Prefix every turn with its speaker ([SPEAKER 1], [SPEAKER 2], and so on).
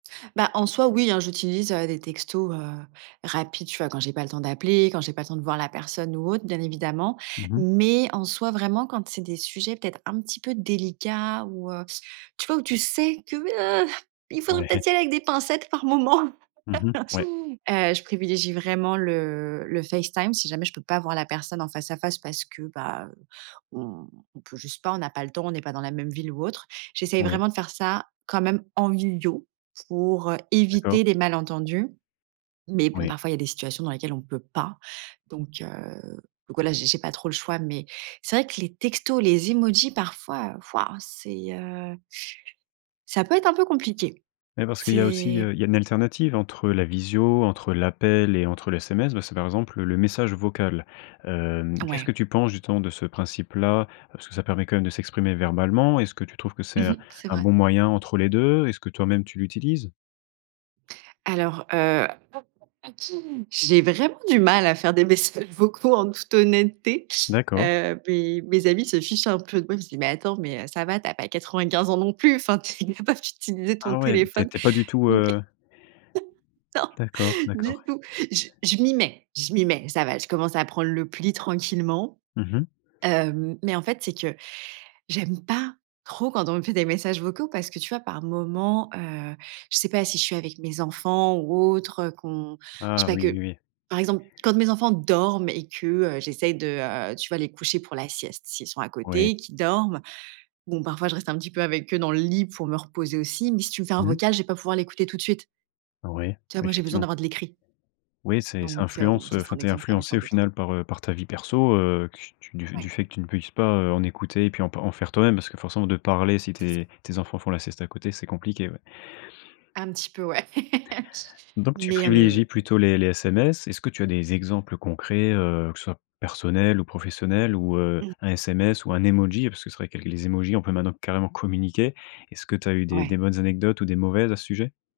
[SPEAKER 1] Ben, en soi, oui, hein, j'utilise, heu, des textos, heu, rapides, tu vois, quand j'ai pas le temps d'appeler, quand j'ai pas le temps de voir la personne ou autre, bien évidemment.
[SPEAKER 2] Mmh mh.
[SPEAKER 1] Mais en soi, vraiment, quand c'est des sujets peut-être un petit peu délicats ou, heu, tu vois, où tu sais que, heu, il faudrait
[SPEAKER 2] Ouais.
[SPEAKER 1] peut-être y aller avec des pincettes par moment,
[SPEAKER 2] Mmh mh. Ouais.
[SPEAKER 1] heu, je privilégie vraiment le le Facetime, si jamais je peux pas voir la personne en face à face parce que, ben, heu, on peut juste pas, on a pas le temps, on est pas dans la même ville ou autre. J'essaye
[SPEAKER 2] Oui.
[SPEAKER 1] vraiment de faire ça quand même en visio pour, heu,
[SPEAKER 2] D'accord.
[SPEAKER 1] éviter les malentendus. Mais bon,
[SPEAKER 2] Oui.
[SPEAKER 1] parfois, il y a des situations dans lesquelles on ne peut pas. Donc heu, donc voilà, j'ai j'ai pas trop le choix. Mais c'est vrai que les textos, les emojis parfois waouh c'est, heu, ça peut être un peu compliqué.
[SPEAKER 2] Ouais, parce qu'il y a aussi,
[SPEAKER 1] C'est
[SPEAKER 2] heu, il y a une alternative entre la visio, entre l'appel et entre le SMS. Bah, c'est par exemple le message vocal, heu. Qu'est-ce
[SPEAKER 1] Ouais.
[SPEAKER 2] que tu penses justement de ce principe là? Parce que ça permet quand même de s'exprimer verbalement. Est-ce que tu trouves que
[SPEAKER 1] Mmh
[SPEAKER 2] c'est
[SPEAKER 1] mh.
[SPEAKER 2] un
[SPEAKER 1] C'est
[SPEAKER 2] un
[SPEAKER 1] vrai.
[SPEAKER 2] bon moyen entre les 2? Est-ce que toi-même tu l'utilises?
[SPEAKER 1] Alors, heu, pas pas pas tout. J'ai vraiment du mal à faire des messages vocaux, en toute honnêteté.
[SPEAKER 2] D'accord.
[SPEAKER 1] Heu, beh, mes amis se fichent un peu de moi, ils me disent: «Mais attends, mais ça va, tu as pas 95 ans non plus, enfin, tu es capable d'utiliser ton
[SPEAKER 2] Ah ouais, tu es
[SPEAKER 1] téléphone».
[SPEAKER 2] tu es pas du tout,
[SPEAKER 1] Mais
[SPEAKER 2] heu?
[SPEAKER 1] non,
[SPEAKER 2] D'accord, d'accord.
[SPEAKER 1] du tout. J je m'y mets je m'y mets. Ça va, je commence à prendre le pli tranquillement,
[SPEAKER 2] Mmh mh.
[SPEAKER 1] heu. Mais en fait, c'est que j'aime pas trop quand on me fait des messages vocaux parce que tu vois, par moments, heu, je sais pas, si je suis avec mes enfants ou autres, heu, qu'on je
[SPEAKER 2] Ah
[SPEAKER 1] sais pas
[SPEAKER 2] oui, oui,
[SPEAKER 1] que
[SPEAKER 2] oui.
[SPEAKER 1] par exemple, quand mes enfants dorment et que, heu, j'essaye de, heu, tu vois, les coucher pour la sieste, s'ils sont à
[SPEAKER 2] Oui.
[SPEAKER 1] côté, qu'ils dorment. Bon, parfois, je reste un petit peu avec eux dans le lit pour me reposer aussi. Mais si tu me fais un
[SPEAKER 2] Mmh.
[SPEAKER 1] vocal, je vais pas pouvoir l'écouter tout de suite.
[SPEAKER 2] Oui,
[SPEAKER 1] Tu vois, moi, j'ai besoin
[SPEAKER 2] effectivement.
[SPEAKER 1] d'avoir de l'écrit.
[SPEAKER 2] Oui c'est ça
[SPEAKER 1] Donc heu, bon
[SPEAKER 2] influence, heu
[SPEAKER 1] ça, c'est un
[SPEAKER 2] enfin, tu es
[SPEAKER 1] exemple parmi tant
[SPEAKER 2] influencée, au
[SPEAKER 1] d'autres.
[SPEAKER 2] final, par, heu, par ta vie perso, heu, que tu du
[SPEAKER 1] Ouais.
[SPEAKER 2] fait que tu ne puisses pas, heu, en écouter et puis en p en faire toi-même. Parce que forcément, de parler si
[SPEAKER 1] C'est ça.
[SPEAKER 2] tes tes enfants font la sieste à côté, c'est compliqué, ouais.
[SPEAKER 1] Un petit peu, ouais.
[SPEAKER 2] Donc tu
[SPEAKER 1] Mais, hem
[SPEAKER 2] privilégies plutôt les les SMS. Est-ce que tu as des exemples concrets, heu, que ce soit personnel ou professionnel ou, heu,
[SPEAKER 1] Mmh.
[SPEAKER 2] un SMS ou un emoji? Parce que c'est vrai qu'avec les emojis, on peut maintenant carrément communiquer. Est-ce que tu as eu des des
[SPEAKER 1] Ouais.
[SPEAKER 2] bonnes anecdotes ou des mauvaises à ce sujet?